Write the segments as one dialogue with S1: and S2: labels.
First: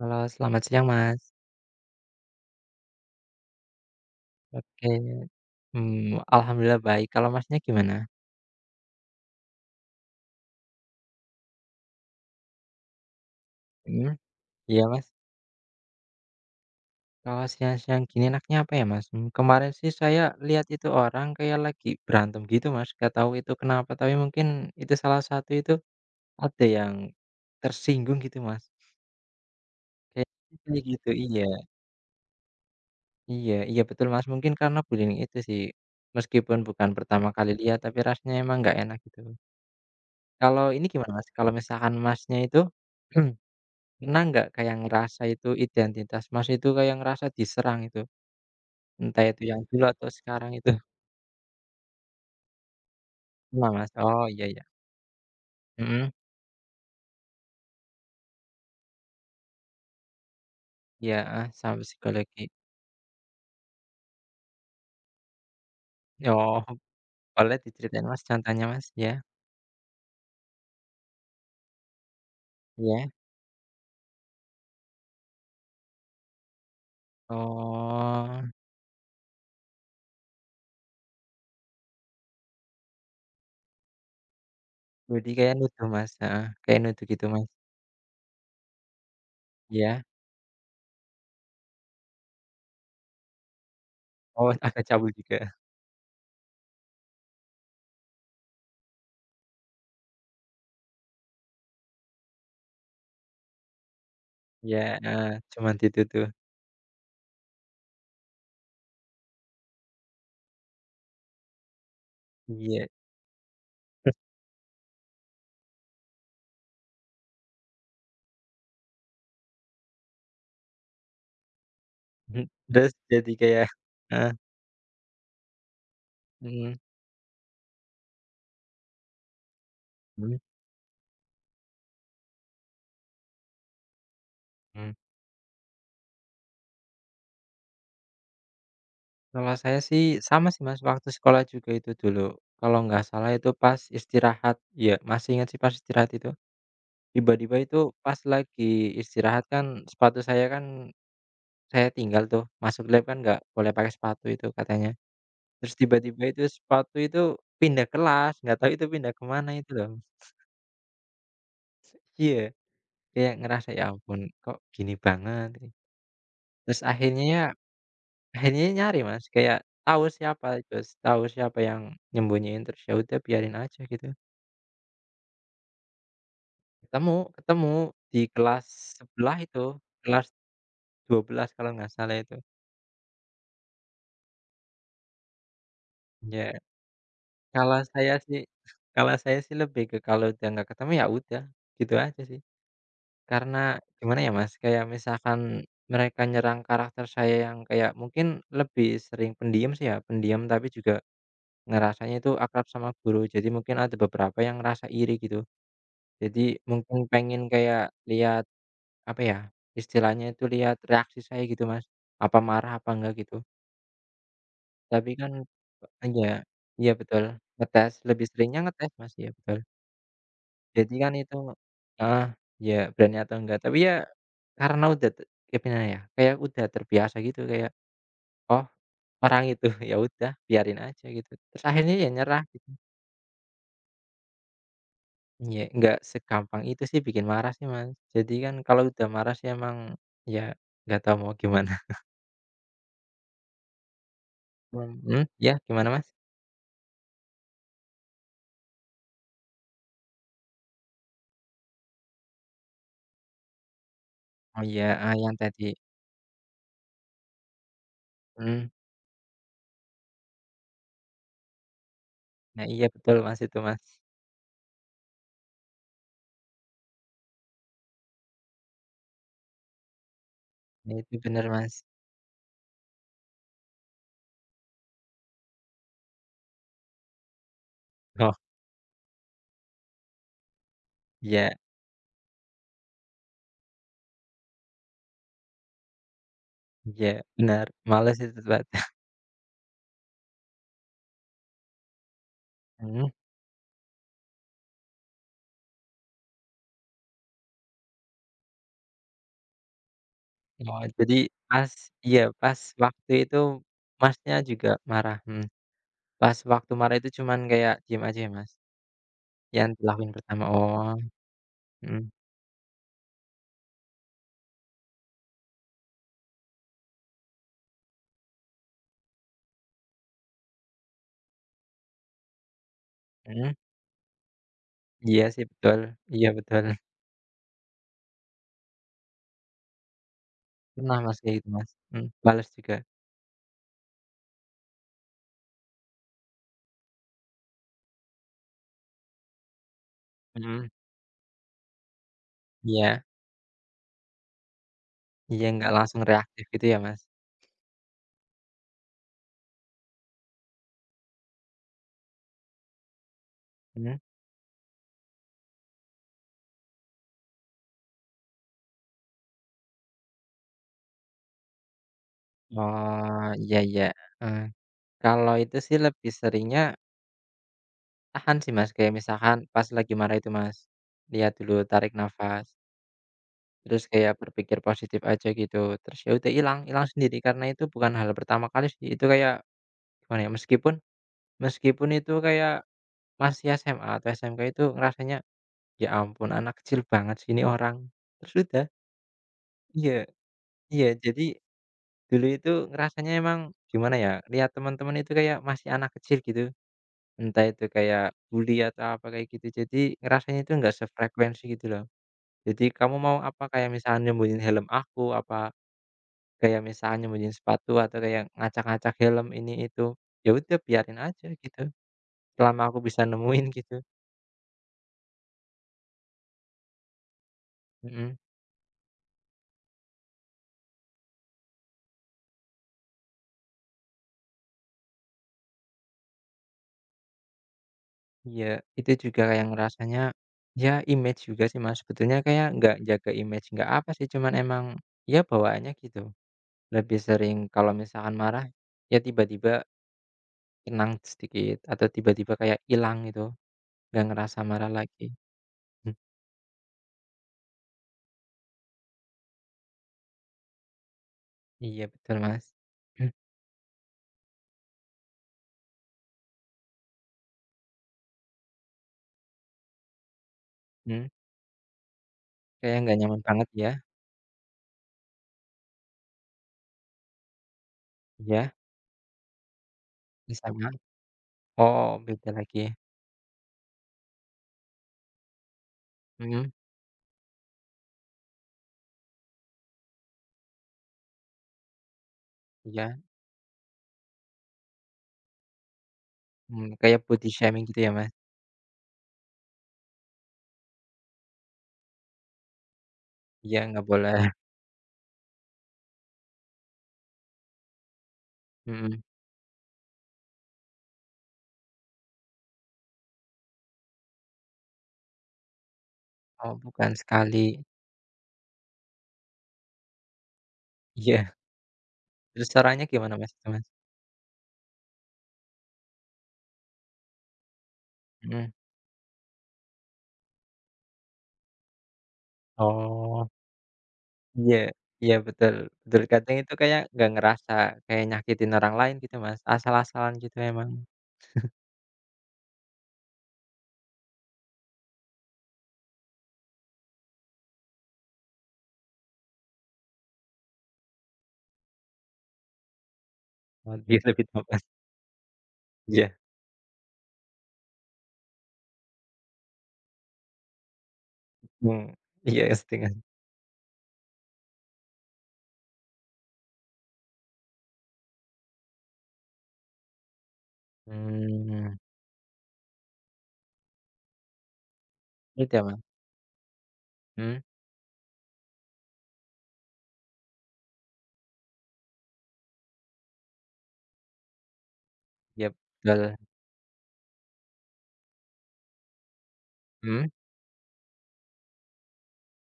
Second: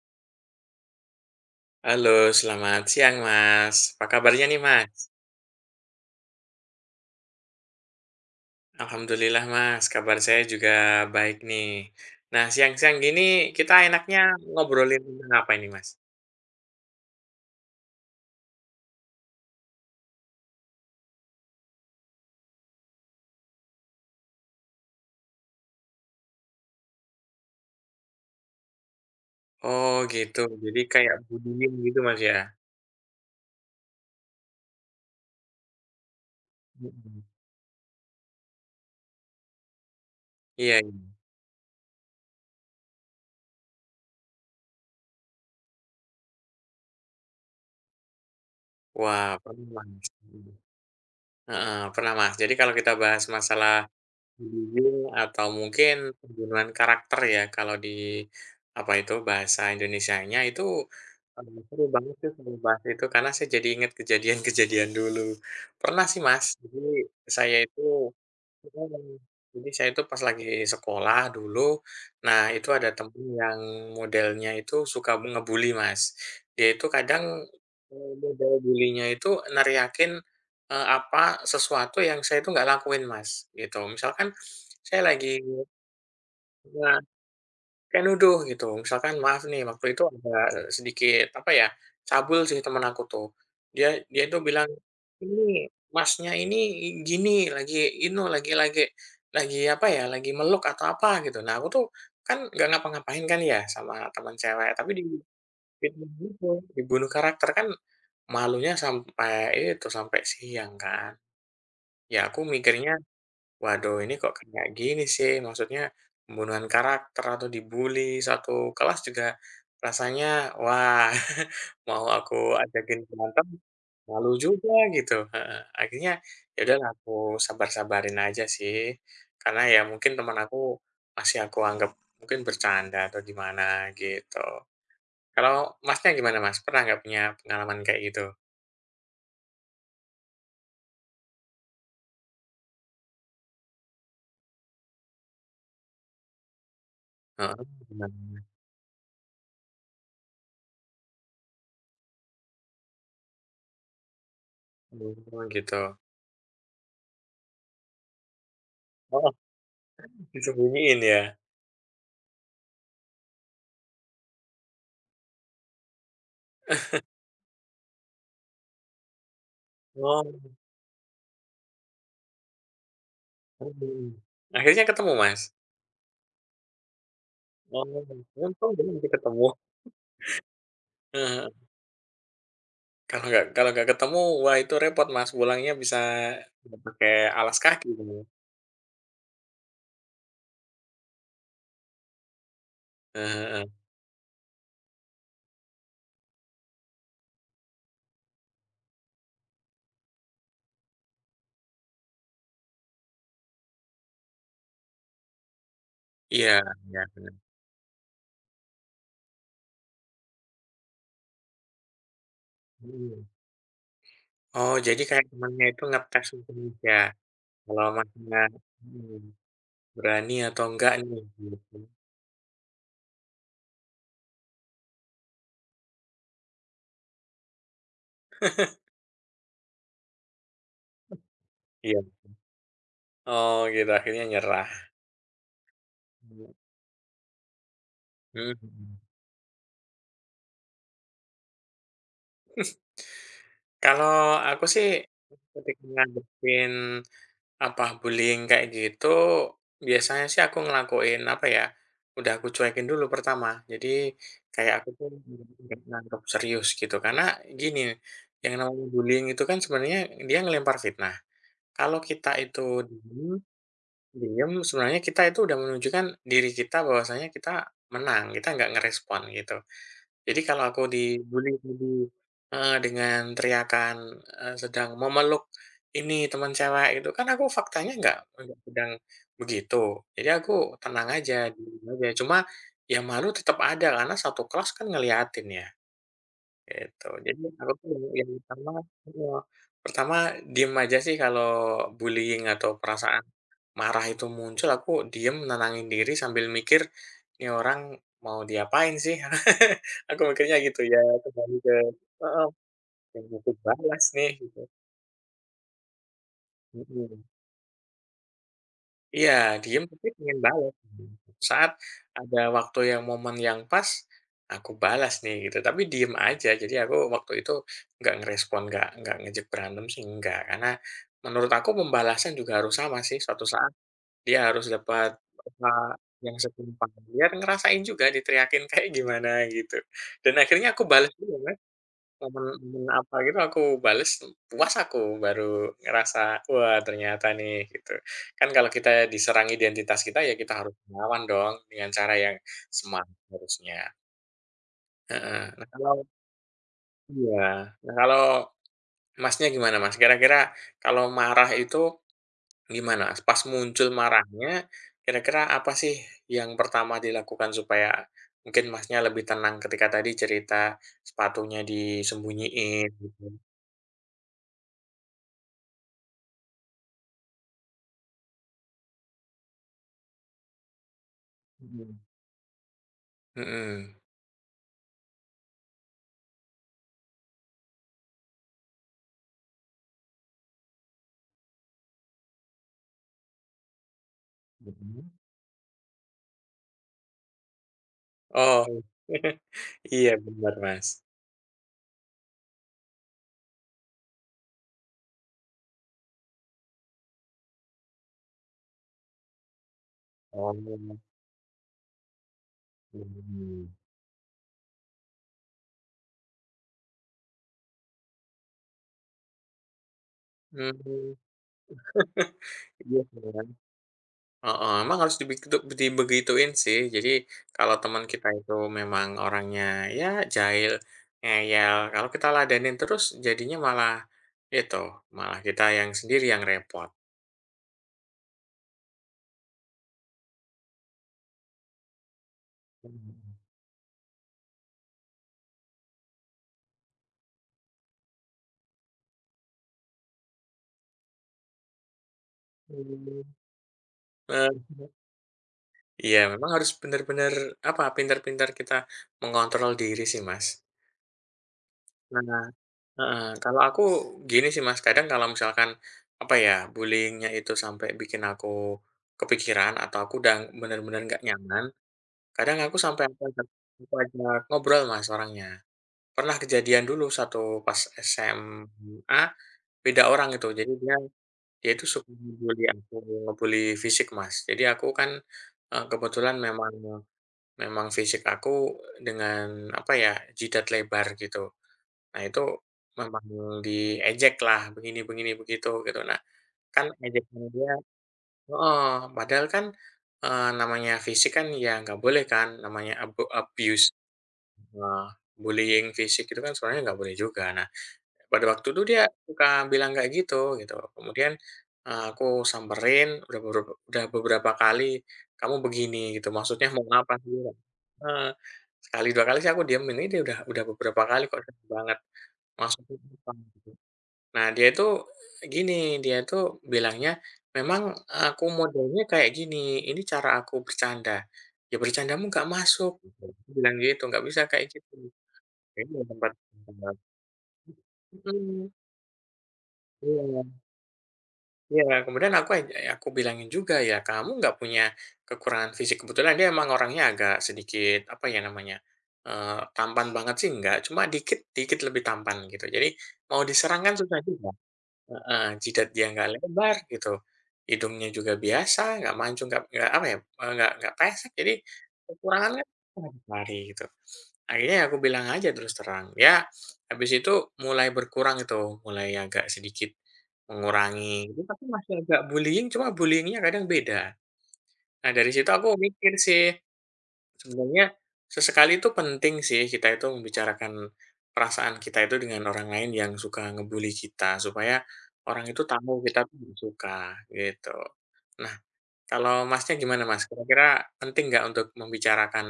S1: Halo, selamat siang, Mas.
S2: Halo, selamat siang Mas. Apa kabarnya nih
S1: Oke,
S2: Mas?
S1: alhamdulillah baik. Kalau Masnya gimana?
S2: Alhamdulillah Mas, kabar saya juga baik nih. Nah, siang-siang gini kita
S1: Mhm.
S2: enaknya
S1: Iya,
S2: ngobrolin
S1: Mas.
S2: tentang apa ini Mas?
S1: Kalau siang-siang gini enaknya apa ya, Mas? Kemarin sih saya lihat itu orang kayak lagi berantem gitu, Mas, nggak tahu itu kenapa, tapi mungkin itu salah satu itu ada yang tersinggung gitu, Mas.
S2: Oh gitu,
S1: Kayaknya
S2: jadi
S1: kayak gitu,
S2: kayak
S1: iya
S2: bullying gitu Mas ya?
S1: iya iya, betul, Mas. Mungkin karena bullying itu sih, meskipun bukan
S2: Mhm.
S1: pertama kali lihat, tapi rasanya emang nggak enak gitu. Kalau
S2: Iya,
S1: ini
S2: iya.
S1: gimana, Mas, kalau misalkan Masnya itu Pernah nggak kayak ngerasa itu identitas Mas itu kayak ngerasa diserang itu? Entah
S2: Wah,
S1: itu yang
S2: pernah
S1: dulu
S2: Mas.
S1: atau sekarang
S2: Mhm.
S1: itu?
S2: Heeh, pernah Mas. Jadi kalau kita bahas
S1: Pernah
S2: masalah
S1: Mas? Oh, iya iya.
S2: Bimbing atau
S1: Mhm,
S2: mungkin pembunuhan karakter ya kalau di, apa itu, bahasa Indonesianya itu,
S1: iya, heeh, sama
S2: seru banget sih
S1: psikologi.
S2: sebelum bahas itu karena saya jadi inget kejadian-kejadian dulu. Pernah sih
S1: Oh,
S2: Mas, jadi saya
S1: boleh
S2: itu.
S1: diceritain Mas contohnya Mas?
S2: Mhm.
S1: Iya
S2: Jadi saya itu pas lagi sekolah dulu, nah itu ada
S1: iya.
S2: temen yang modelnya itu suka ngebully, Mas. Dia itu kadang,
S1: Oh,
S2: model bulinya itu neriakin, apa, sesuatu yang saya itu nggak lakuin, Mas, gitu. Misalkan saya
S1: jadi
S2: lagi
S1: kayak nuduh Mas? Heeh, kayak
S2: nah,
S1: nuduh gitu Mas?
S2: kayak nuduh gitu, misalkan maaf nih waktu
S1: Iya?
S2: itu ada, sedikit apa ya, cabul sih temen aku tuh. Dia dia tuh
S1: Oh,
S2: bilang,
S1: agak cabul juga?
S2: "Ini Masnya ini gini lagi inu lagi apa ya, lagi meluk atau apa," gitu. Nah, aku tuh kan nggak ngapa-ngapain kan ya sama teman cewek,
S1: Iya,
S2: tapi di
S1: heeh, cuman
S2: fitnah
S1: dituduh.
S2: gitu, dibunuh karakter, kan malunya sampai itu, sampai siang kan. Ya aku
S1: Iya.
S2: mikirnya, Waduh, ini kok kayak gini sih? Maksudnya pembunuhan karakter atau dibully satu kelas juga rasanya wah, mau
S1: Mhm.
S2: aku
S1: Terus
S2: ajakin
S1: jadi
S2: berantem
S1: kayak, heeh,
S2: malu juga gitu, heeh. Akhirnya ya
S1: mhm,
S2: udahlah aku sabar-sabarin aja sih, karena ya mungkin teman
S1: mhm.
S2: aku masih aku anggap mungkin bercanda atau gimana gitu.
S1: Mmm.
S2: Kalau Masnya gimana Mas? Pernah nggak punya pengalaman kayak gitu?
S1: Kalau saya sih sama sih, Mas, waktu sekolah juga itu dulu. Kalau nggak salah itu pas istirahat, ya masih ingat sih pas istirahat itu. Tiba-tiba
S2: Heeh,
S1: itu pas
S2: gimana?
S1: lagi istirahat kan sepatu saya kan saya tinggal tuh, masuk lab kan nggak boleh pakai sepatu itu katanya.
S2: Oh
S1: Terus
S2: gitu.
S1: tiba-tiba itu sepatu itu pindah kelas, nggak tahu itu pindah
S2: Oh,
S1: kemana itu loh.
S2: disembunyiin ya?
S1: Iya, kayak ngerasa, "Ya ampun kok gini banget." Terus akhirnya ya akhirnya nyari, Mas, kayak tahu
S2: Oh.
S1: siapa, terus tahu siapa yang nyembunyiin, terus ya udah biarin aja gitu.
S2: Mhm, akhirnya ketemu, Mas?
S1: Ketemu, ketemu
S2: Oh,
S1: di kelas
S2: untung dong nanti
S1: sebelah
S2: ketemu.
S1: itu, kelas dua belas
S2: Heeh.
S1: kalau nggak salah itu.
S2: Kalau nggak ketemu, wah itu repot, Mas, pulangnya bisa
S1: Ya
S2: nggak pakai alas
S1: kalau
S2: kaki dong
S1: saya
S2: ya.
S1: sih kalau saya sih lebih ke kalau udah nggak ketemu ya udah, gitu aja sih.
S2: Heeh,
S1: Karena
S2: heeh.
S1: gimana ya Mas, kayak misalkan mereka nyerang karakter saya yang kayak mungkin lebih sering pendiam sih ya, pendiam tapi juga ngerasanya itu akrab sama guru. Jadi mungkin ada beberapa yang ngerasa iri gitu. Jadi
S2: Iya
S1: mungkin
S2: iya, bener.
S1: pengen kayak lihat Apa ya, istilahnya itu lihat reaksi saya gitu, Mas. Apa marah apa enggak
S2: Mhm.
S1: gitu.
S2: Oh, jadi
S1: Tapi
S2: kayak
S1: kan
S2: temennya itu ngetes
S1: iya
S2: gitu
S1: iya
S2: ya,
S1: betul,
S2: kalau
S1: ngetes, lebih
S2: Masnya
S1: seringnya ngetes, Mas,
S2: mhm,
S1: iya betul.
S2: berani atau enggak
S1: Jadi kan
S2: nih
S1: itu
S2: gitu.
S1: heeh, iya berani atau enggak. Tapi ya karena udah gimana ya, kayak udah terbiasa gitu kayak, "Oh orang itu," ya udah biarin aja gitu. Terus akhirnya
S2: Iya.
S1: ya nyerah gitu.
S2: Oh gitu, akhirnya nyerah.
S1: Iya, enggak
S2: Mhm,
S1: segampang itu sih bikin marah sih, Mas. Jadi kan kalau
S2: mhm.
S1: udah marah sih emang ya nggak tahu mau gimana.
S2: Kalau aku sih
S1: Mhm, iya
S2: ketika
S1: gimana, Mas?
S2: ngadepin apa bullying kayak gitu, biasanya sih aku ngelakuin, apa ya, udah aku cuekin dulu pertama. Jadi,
S1: Oh
S2: kayak
S1: iya,
S2: aku tuh
S1: yang tadi
S2: nggak nganggep serius gitu. Karena gini, yang
S1: mhm,
S2: namanya bullying itu kan sebenarnya dia ngelempar fitnah. Kalau kita itu
S1: nah iya betul Mas
S2: diem,
S1: itu Mas,
S2: diem sebenarnya kita itu udah menunjukkan diri kita bahwasanya kita menang, kita nggak ngerespon gitu. Jadi kalau aku
S1: nah itu bener
S2: dibully
S1: Mas.
S2: tadi heeh, dengan teriakan, sedang memeluk ini teman cewek itu kan aku faktanya nggak
S1: Oh
S2: nggak sedang begitu. Jadi aku tenang aja,
S1: iya
S2: diem aja, cuma ya malu tetap ada karena satu kelas kan ngeliatin ya. Gitu,
S1: iya
S2: jadi
S1: benar,
S2: aku tuh
S1: males
S2: yang
S1: itu Mbak.
S2: pertama heeh, pertama diem aja sih kalau bullying atau
S1: Mhm,
S2: perasaan marah itu muncul, aku diem nenangin diri sambil mikir, "Ini orang mau diapain sih?" Aku mikirnya gitu
S1: oh
S2: ya,
S1: jadi
S2: kembali
S1: pas,
S2: ke
S1: iya,
S2: heeh,
S1: pas waktu
S2: yang
S1: itu
S2: aku balas nih
S1: Masnya
S2: gitu,
S1: juga marah, mhm, pas waktu marah itu
S2: mhm.
S1: cuman kayak diem aja ya Mas,
S2: Iya,
S1: yang
S2: diem tapi
S1: dilakuin
S2: pengen
S1: pertama?
S2: balas.
S1: Oh,
S2: Saat
S1: mhm
S2: ada waktu yang momen yang pas, aku balas nih gitu, tapi diem aja. Jadi aku waktu itu nggak ngerespon, nggak ngejek berantem sih, nggak. Karena menurut aku pembalasan juga harus sama sih, suatu
S1: mhm,
S2: saat dia harus dapat,
S1: iya sih
S2: apa
S1: betul iya
S2: yang
S1: betul,
S2: setimpal, biar ngerasain juga diteriakin kayak gimana gitu. Dan akhirnya aku
S1: pernah
S2: balas
S1: Mas kayak
S2: juga
S1: gitu
S2: kan.
S1: Mas, mhm,
S2: Momen
S1: males juga,
S2: momen apa gitu aku bales, puas aku, baru ngerasa, "Wah ternyata nih," gitu. Kan kalau kita diserang identitas kita, ya kita
S1: mhm,
S2: harus melawan dong, dengan cara yang
S1: iya
S2: smart harusnya.
S1: iya
S2: Heeh. Nah
S1: nggak
S2: kalau
S1: langsung reaktif gitu ya Mas?
S2: Iya, nah kalau Masnya gimana Mas? Kira-kira kalau marah itu gimana? Pas muncul
S1: Mhm,
S2: marahnya, kira-kira apa sih yang pertama dilakukan supaya mungkin Masnya lebih tenang ketika tadi cerita sepatunya disembunyiin
S1: oh
S2: gitu?
S1: iya iya, heeh. Kalau itu sih lebih seringnya tahan sih, Mas, kayak misalkan pas lagi marah itu, Mas, lihat dulu, tarik
S2: Mhm.
S1: nafas, terus
S2: Mhm.
S1: kayak berpikir positif aja gitu, terus ya udah hilang hilang sendiri karena itu bukan hal pertama kali sih, itu kayak gimana ya, meskipun meskipun itu kayak masih SMA atau SMK itu
S2: Mhm.
S1: ngerasanya, "Ya ampun anak kecil banget sih ini orang." Terus udah
S2: Oh,
S1: iya
S2: iya benar
S1: iya,
S2: Mas.
S1: jadi dulu itu ngerasanya emang gimana ya, lihat teman-teman itu kayak masih anak kecil gitu. Entah itu kayak bully atau apa kayak gitu, jadi ngerasanya itu
S2: Oh,
S1: nggak
S2: mhm.
S1: sefrekuensi gitu loh. Jadi kamu mau apa, kayak misalnya nyembunyiin helm aku, apa kayak misalnya nyembunyiin sepatu atau kayak ngacak-ngacak helm ini itu, ya udah biarin
S2: Mhm.
S1: aja gitu, selama aku
S2: Iya
S1: bisa
S2: sih,
S1: nemuin
S2: kan.
S1: gitu.
S2: Heeh, emang harus dibegituin sih. Jadi kalau teman
S1: Mhm,
S2: kita itu memang orangnya ya jahil, ngeyel, kalau kita ladenin terus jadinya malah itu, malah kita yang sendiri yang repot.
S1: iya, itu juga kayak ngerasanya, ya image juga sih Mas, sebetulnya kayak nggak jaga
S2: Mhm.
S1: image, nggak apa sih, cuman emang ya bawaannya gitu. Lebih sering kalau misalkan marah, ya tiba-tiba tenang sedikit atau tiba-tiba kayak hilang gitu,
S2: Mmm,
S1: nggak ngerasa marah lagi. Mmm,
S2: iya memang harus benar-benar apa, pintar-pintar kita mengontrol diri sih, Mas.
S1: iya betul, Mas.
S2: Nah, heeh, kalau aku gini sih Mas, kadang kalau misalkan, apa ya, bullyingnya itu sampai bikin aku kepikiran atau aku udah bener-bener
S1: Mhm,
S2: nggak nyaman, kadang aku
S1: kayaknya nggak
S2: sampai
S1: nyaman
S2: aku ajak
S1: banget ya?
S2: aku ajak ngobrol Mas orangnya. Pernah kejadian dulu satu pas
S1: Iya,
S2: SMA, beda orang
S1: ya yang
S2: itu,
S1: sama?
S2: jadi dia dia itu
S1: Oh,
S2: suka
S1: beda lagi.
S2: ngebully aku, ngebully fisik Mas. Jadi aku kan, kebetulan
S1: Mhm,
S2: memang memang fisik aku dengan, apa ya, jidat lebar gitu. Nah itu
S1: iya,
S2: memang diejek lah begini begini, begitu, gitu. Nah, kan
S1: kayak body
S2: ejekan
S1: shaming
S2: dia
S1: gitu ya, Mas?
S2: oh padahal kan, namanya fisik kan ya nggak boleh kan, namanya abu
S1: Iya, nggak
S2: abuse,
S1: boleh.
S2: eee, bullying fisik itu kan sebenarnya nggak boleh juga. Nah, pada waktu itu
S1: Mhm,
S2: dia suka bilang kayak gitu, gitu. Kemudian, aku samperin udah beberapa kali, "Kamu begini," gitu,
S1: oh
S2: "maksudnya mau
S1: bukan
S2: apa sih?"
S1: sekali.
S2: Heeh, sekali, 2 kali sih aku diemin, ini dia udah beberapa kali
S1: Iya,
S2: kok sering banget,
S1: terus caranya
S2: "Maksudnya
S1: gimana, Mas,
S2: apa?"
S1: itu, Mas?
S2: Nah, dia itu gini, dia itu bilangnya, "Memang aku
S1: Mhm,
S2: modelnya kayak gini, ini cara aku bercanda." Ya bercandamu nggak masuk, gitu.
S1: oh,
S2: Aku bilang gitu, nggak bisa
S1: iya
S2: kayak gitu.
S1: iya betul
S2: Ini
S1: betul,
S2: tempat
S1: kadang itu kayak nggak ngerasa kayak nyakitin
S2: mhm,
S1: orang lain gitu, Mas, asal-asalan
S2: iya
S1: gitu
S2: iya.
S1: emang.
S2: Iya, kemudian aku bilangin juga, "Ya kamu nggak punya kekurangan fisik." Kebetulan dia emang orangnya agak sedikit, apa ya namanya, tampan banget sih nggak cuma dikit dikit lebih tampan gitu. Jadi mau
S1: Oh,
S2: diserang kan
S1: dia
S2: susah
S1: lebih tahu,
S2: juga.
S1: Mas.
S2: Heeh, jidat dia
S1: Iya.
S2: nggak lebar gitu, hidungnya juga biasa, nggak mancung, nggak apa ya, nggak pesek, jadi
S1: Hmm, iya
S2: kekurangannya
S1: settingan.
S2: lari gitu. Akhirnya ya aku bilang aja terus terang, ya habis itu mulai berkurang itu, mulai agak sedikit mengurangi, itu tapi
S1: Mmm,
S2: masih agak bullying, cuma bullying-nya kadang beda. Nah dari situ
S1: itu ya,
S2: aku
S1: Bang,
S2: mikir sih
S1: mhm,
S2: sebenarnya sesekali itu penting sih kita itu membicarakan perasaan kita itu dengan orang lain yang suka ngebully kita, supaya
S1: iya
S2: orang itu
S1: betul,
S2: tahu kita tuh nggak suka, gitu. Nah, kalau Masnya gimana
S1: mhm
S2: Mas? Kira-kira penting nggak untuk membicarakan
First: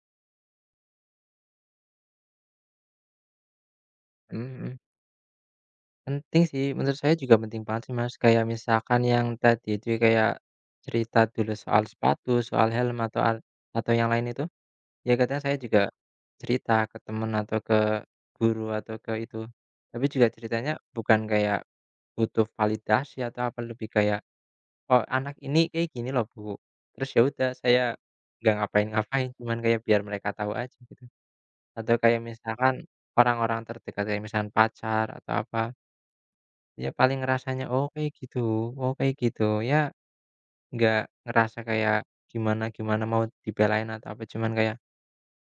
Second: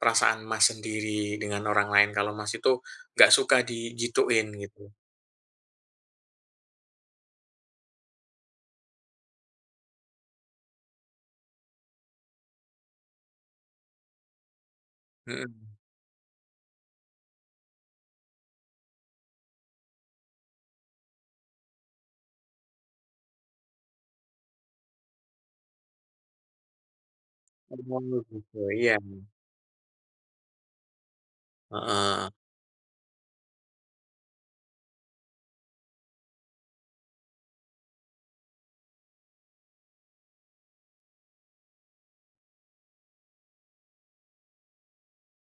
S2: perasaan Mas sendiri dengan orang lain kalau Mas itu nggak suka
S1: mhm
S2: digituin
S1: mhm,
S2: gitu?
S1: penting sih menurut saya juga penting banget sih, Mas, kayak misalkan yang tadi itu ya, kayak cerita dulu soal sepatu, soal helm atau al atau yang lain itu, ya kadang saya
S2: Mhm.
S1: juga cerita ke temen atau ke guru atau ke itu, tapi juga ceritanya bukan kayak butuh validasi atau apa, lebih kayak, "Oh, anak ini kayak gini loh Bu," terus ya udah saya
S2: Oh,
S1: nggak
S2: gitu, iya.
S1: ngapain-ngapain, cuman kayak biar mereka tahu aja gitu. Atau kayak
S2: Heeh.
S1: misalkan orang-orang terdekat kayak misalkan pacar atau apa, ya paling ngerasanya, "Oh kayak gitu, oh kayak gitu." Ya nggak ngerasa kayak gimana-gimana mau dibelain atau apa, cuman kayak,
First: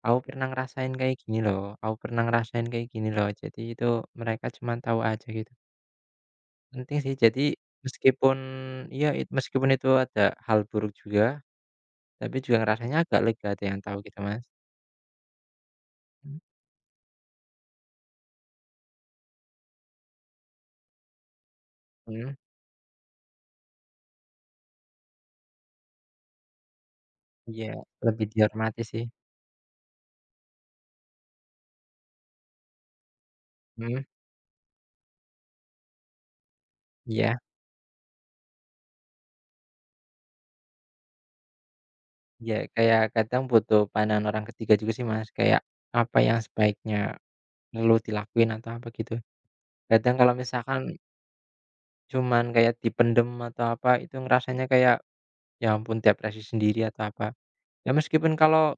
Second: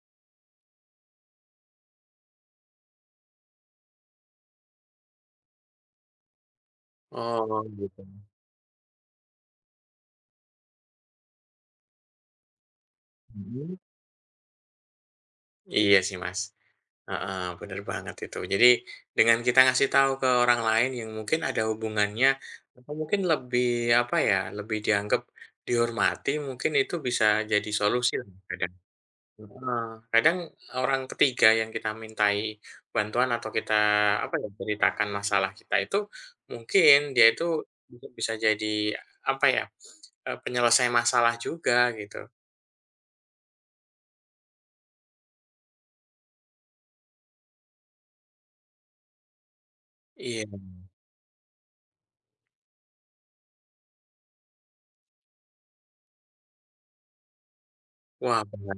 S1: "Aku pernah ngerasain kayak gini loh, aku pernah ngerasain kayak gini loh." Jadi itu mereka cuman tahu aja gitu. Penting sih, jadi
S2: Oh, gitu.
S1: meskipun iya, meskipun itu ada hal buruk juga, tapi juga rasanya agak lega ada
S2: Mhm.
S1: yang tahu gitu, Mas.
S2: Iya sih,
S1: Mmm.
S2: Mas. Heeh, bener banget itu. Jadi dengan kita ngasih tahu ke orang lain yang mungkin ada hubungannya
S1: Mhm,
S2: atau mungkin lebih apa ya, lebih dianggap dihormati mungkin itu bisa
S1: iya,
S2: jadi solusi
S1: lebih
S2: lah kadang.
S1: dihormati sih.
S2: Heeh, kadang orang ketiga yang kita mintai bantuan atau kita
S1: Mhm,
S2: apa ya, ceritakan masalah kita itu mungkin dia
S1: iya
S2: itu bisa bisa jadi apa ya, penyelesai masalah juga gitu.
S1: iya, kayak kadang butuh pandangan orang ketiga juga sih, Mas, kayak apa yang sebaiknya perlu dilakuin atau apa gitu. Kadang kalau
S2: Iya.
S1: misalkan cuman kayak dipendem atau apa itu ngerasanya kayak, ya ampun depresi sendiri atau apa. Ya meskipun
S2: Wah,
S1: kalau
S2: bener.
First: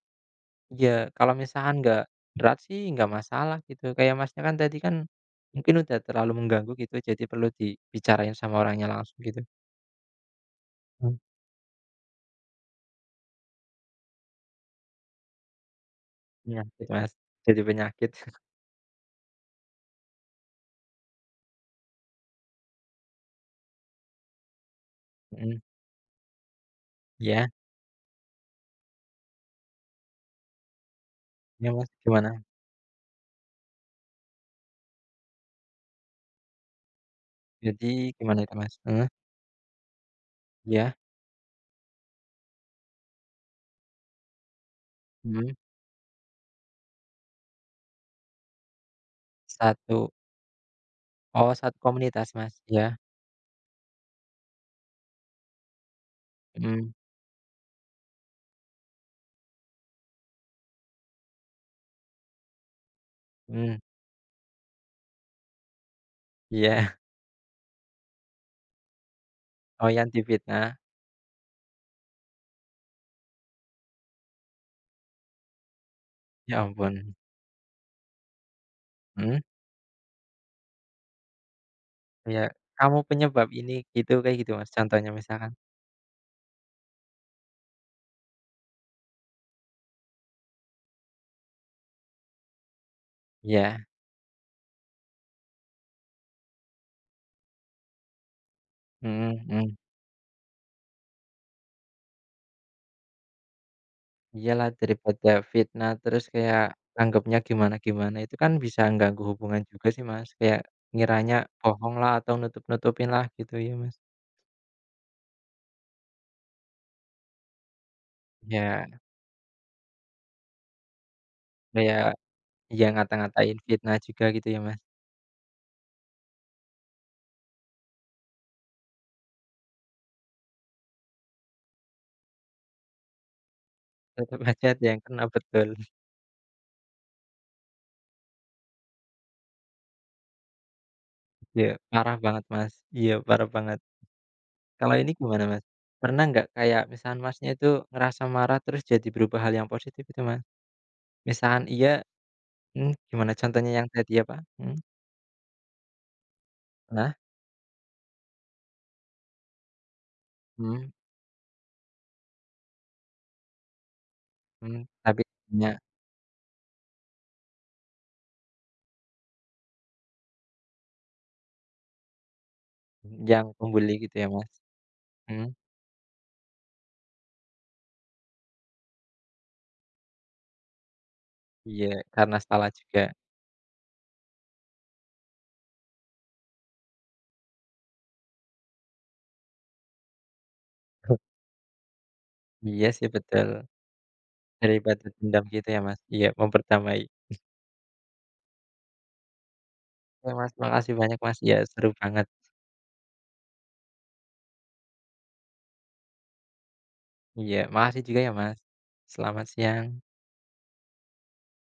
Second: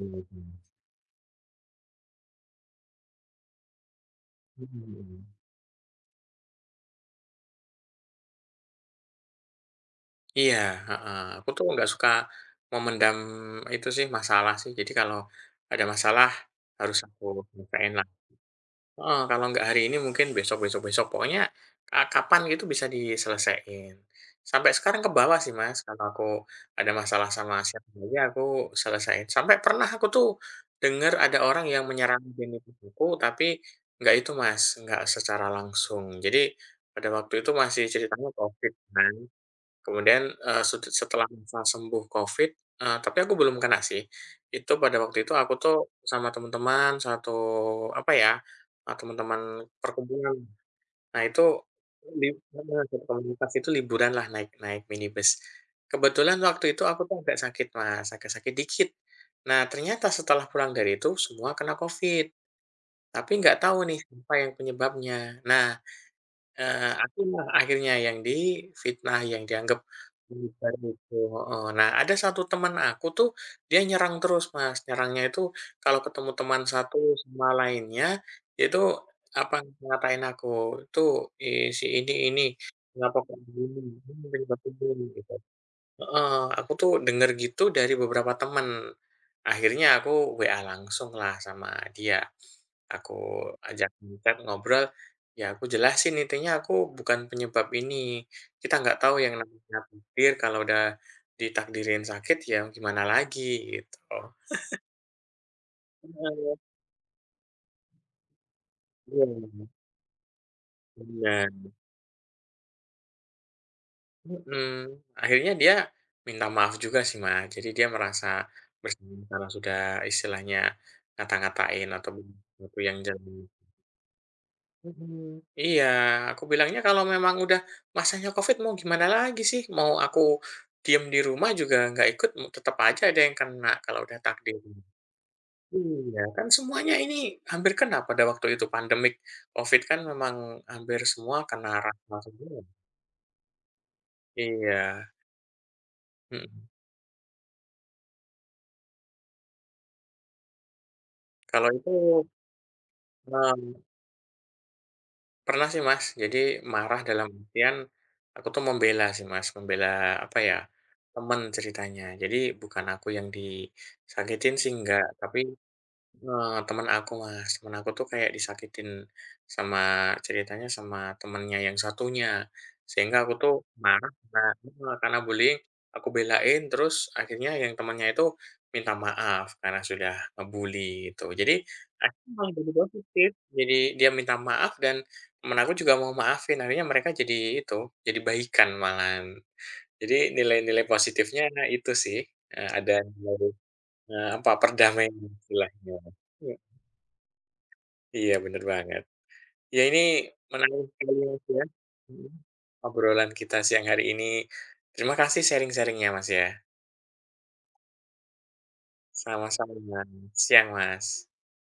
S1: ya kalau misalkan nggak berat sih nggak masalah gitu, kayak Masnya kan
S2: Mhm,
S1: tadi kan
S2: mhm.
S1: mungkin udah terlalu mengganggu gitu, jadi perlu dibicarain sama orangnya langsung gitu.
S2: Iya,
S1: Mmm,
S2: heeh. Aku tuh nggak suka memendam itu sih, masalah sih. Jadi kalau ada masalah
S1: penyakit,
S2: harus
S1: Mas,
S2: aku
S1: jadi
S2: nyelesain lah.
S1: penyakit.
S2: Heeh, kalau nggak hari ini mungkin besok, besok, besok. Pokoknya kapan gitu bisa diselesaikan. Sampai sekarang ke bawah sih,
S1: Mhm,
S2: Mas, kalau aku ada masalah
S1: iya
S2: sama siapa aja aku selesain. Sampai pernah aku tuh dengar ada orang
S1: iya,
S2: yang
S1: Mas,
S2: menyerang
S1: gimana?
S2: genitus aku, tapi nggak itu, Mas, nggak secara langsung. Jadi pada waktu itu masih
S1: Jadi
S2: ceritanya
S1: gimana itu,
S2: COVID
S1: Mas? Heeh,
S2: kan. Kemudian, sut
S1: iya,
S2: setelah masa sembuh Covid, tapi aku belum kena sih. Itu pada waktu itu
S1: mhm,
S2: aku tuh sama teman-teman satu apa ya, teman-teman
S1: 1
S2: perkumpulan. Nah itu
S1: oh, satu
S2: li
S1: komunitas, Mas,
S2: heeh,
S1: iya,
S2: satu komunitas itu liburan lah naik naik minibus. Kebetulan waktu itu
S1: mhm
S2: aku tuh agak sakit Mas, agak sakit dikit. Nah ternyata setelah pulang dari itu semua kena Covid, tapi nggak
S1: mhm,
S2: tahu nih apa yang penyebabnya. Nah
S1: iya,
S2: Akulah akhirnya yang difitnah, yang dianggap
S1: oh, yang
S2: militer
S1: difitnah,
S2: itu, heeh. Nah, ada satu teman aku tuh, dia nyerang terus, Mas. Nyerangnya itu kalau ketemu
S1: ya
S2: teman satu
S1: ampun,
S2: sama lainnya, dia itu,
S1: mhm,
S2: apa, ngatain aku, "Itu, ih, si ini,
S1: iya, "Kamu
S2: kenapa kok
S1: penyebab ini,"
S2: begini?
S1: gitu,
S2: Ini
S1: kayak gitu,
S2: penyebab
S1: Mas,
S2: ini,"
S1: contohnya
S2: gitu.
S1: misalkan.
S2: Heeh, aku tuh denger gitu dari beberapa temen. Akhirnya aku WA langsung lah sama dia. Aku
S1: Iya,
S2: ajak chat, ngobrol, ya aku jelasin intinya aku bukan penyebab ini. Kita nggak tahu yang
S1: mhm mhm,
S2: namanya takdir, kalau udah ditakdirin sakit ya gimana lagi gitu.
S1: iya lah daripada fitnah terus
S2: Heeh,
S1: kayak anggapnya gimana-gimana itu kan bisa ganggu
S2: iya,
S1: hubungan juga sih, Mas, kayak ngiranya
S2: bener.
S1: bohong lah atau nutup-nutupin lah gitu ya, Mas.
S2: Mhm, akhirnya dia minta maaf juga sih, Mas. Jadi dia merasa
S1: Iya.
S2: bersalah karena sudah istilahnya ngata-ngatain
S1: Kayak
S2: atau bilang sesuatu
S1: iya
S2: yang jadi
S1: ngata-ngatain fitnah juga gitu ya, Mas,
S2: mhm, iya, aku bilangnya kalau memang udah masanya COVID mau gimana lagi sih? Mau aku diem di rumah juga nggak ikut, tetep aja ada yang kena kalau udah
S1: tetep
S2: takdir.
S1: aja ada yang kena betul.
S2: Iya, kan semuanya ini hampir kena pada waktu itu pandemik COVID kan memang hampir semua kena
S1: Iya, parah
S2: rasma
S1: banget,
S2: semua.
S1: Mas, iya parah banget. Kalau
S2: Iya,
S1: ini gimana, Mas? Pernah nggak
S2: mhm.
S1: kayak misalkan Masnya itu ngerasa marah terus jadi berubah hal yang positif gitu, Mas? Misalkan
S2: Kalau
S1: iya,
S2: itu,
S1: mmm, gimana contohnya
S2: eh,
S1: yang tadi apa? Mhm,
S2: pernah sih, Mas. Jadi marah
S1: nah,
S2: dalam artian, aku tuh membela sih, Mas, membela apa ya,
S1: mmm,
S2: temen ceritanya. Jadi bukan aku yang disakitin sih
S1: mmm,
S2: enggak,
S1: tapi
S2: tapi
S1: nya
S2: Temen aku, Mas. Temen aku tuh kayak disakitin sama ceritanya sama temennya yang satunya, sehingga aku
S1: yang
S2: tuh
S1: pembuli
S2: marah
S1: gitu ya,
S2: karena
S1: Mas?
S2: heeh, karena
S1: Mhm,
S2: bullying, aku belain, terus akhirnya yang temennya itu minta maaf karena sudah nge-bully gitu. Jadi
S1: iya
S2: akhirnya
S1: karena
S2: malah
S1: salah
S2: jadi
S1: juga.
S2: positif, jadi dia minta maaf dan temen aku juga mau maafin, akhirnya mereka jadi itu, jadi baikan malahan. Jadi nilai-nilai positifnya itu sih,
S1: Iya
S2: ada
S1: sih
S2: nilai,
S1: betul,
S2: apa,
S1: daripada
S2: perdamaian
S1: dendam gitu ya,
S2: istilahnya.
S1: Mas? Iya, memperdamai.
S2: Iya, bener banget. Ya ini
S1: Oke, Mas,
S2: menarik
S1: makasih
S2: sekali
S1: banyak, Mas,
S2: Mas
S1: iya
S2: ya,
S1: seru banget.
S2: mhm, obrolan kita siang hari ini. Terima kasih sharing-sharing-nya Mas ya.
S1: Iya, makasih juga ya, Mas. Selamat siang.
S2: Sama-sama, siang Mas.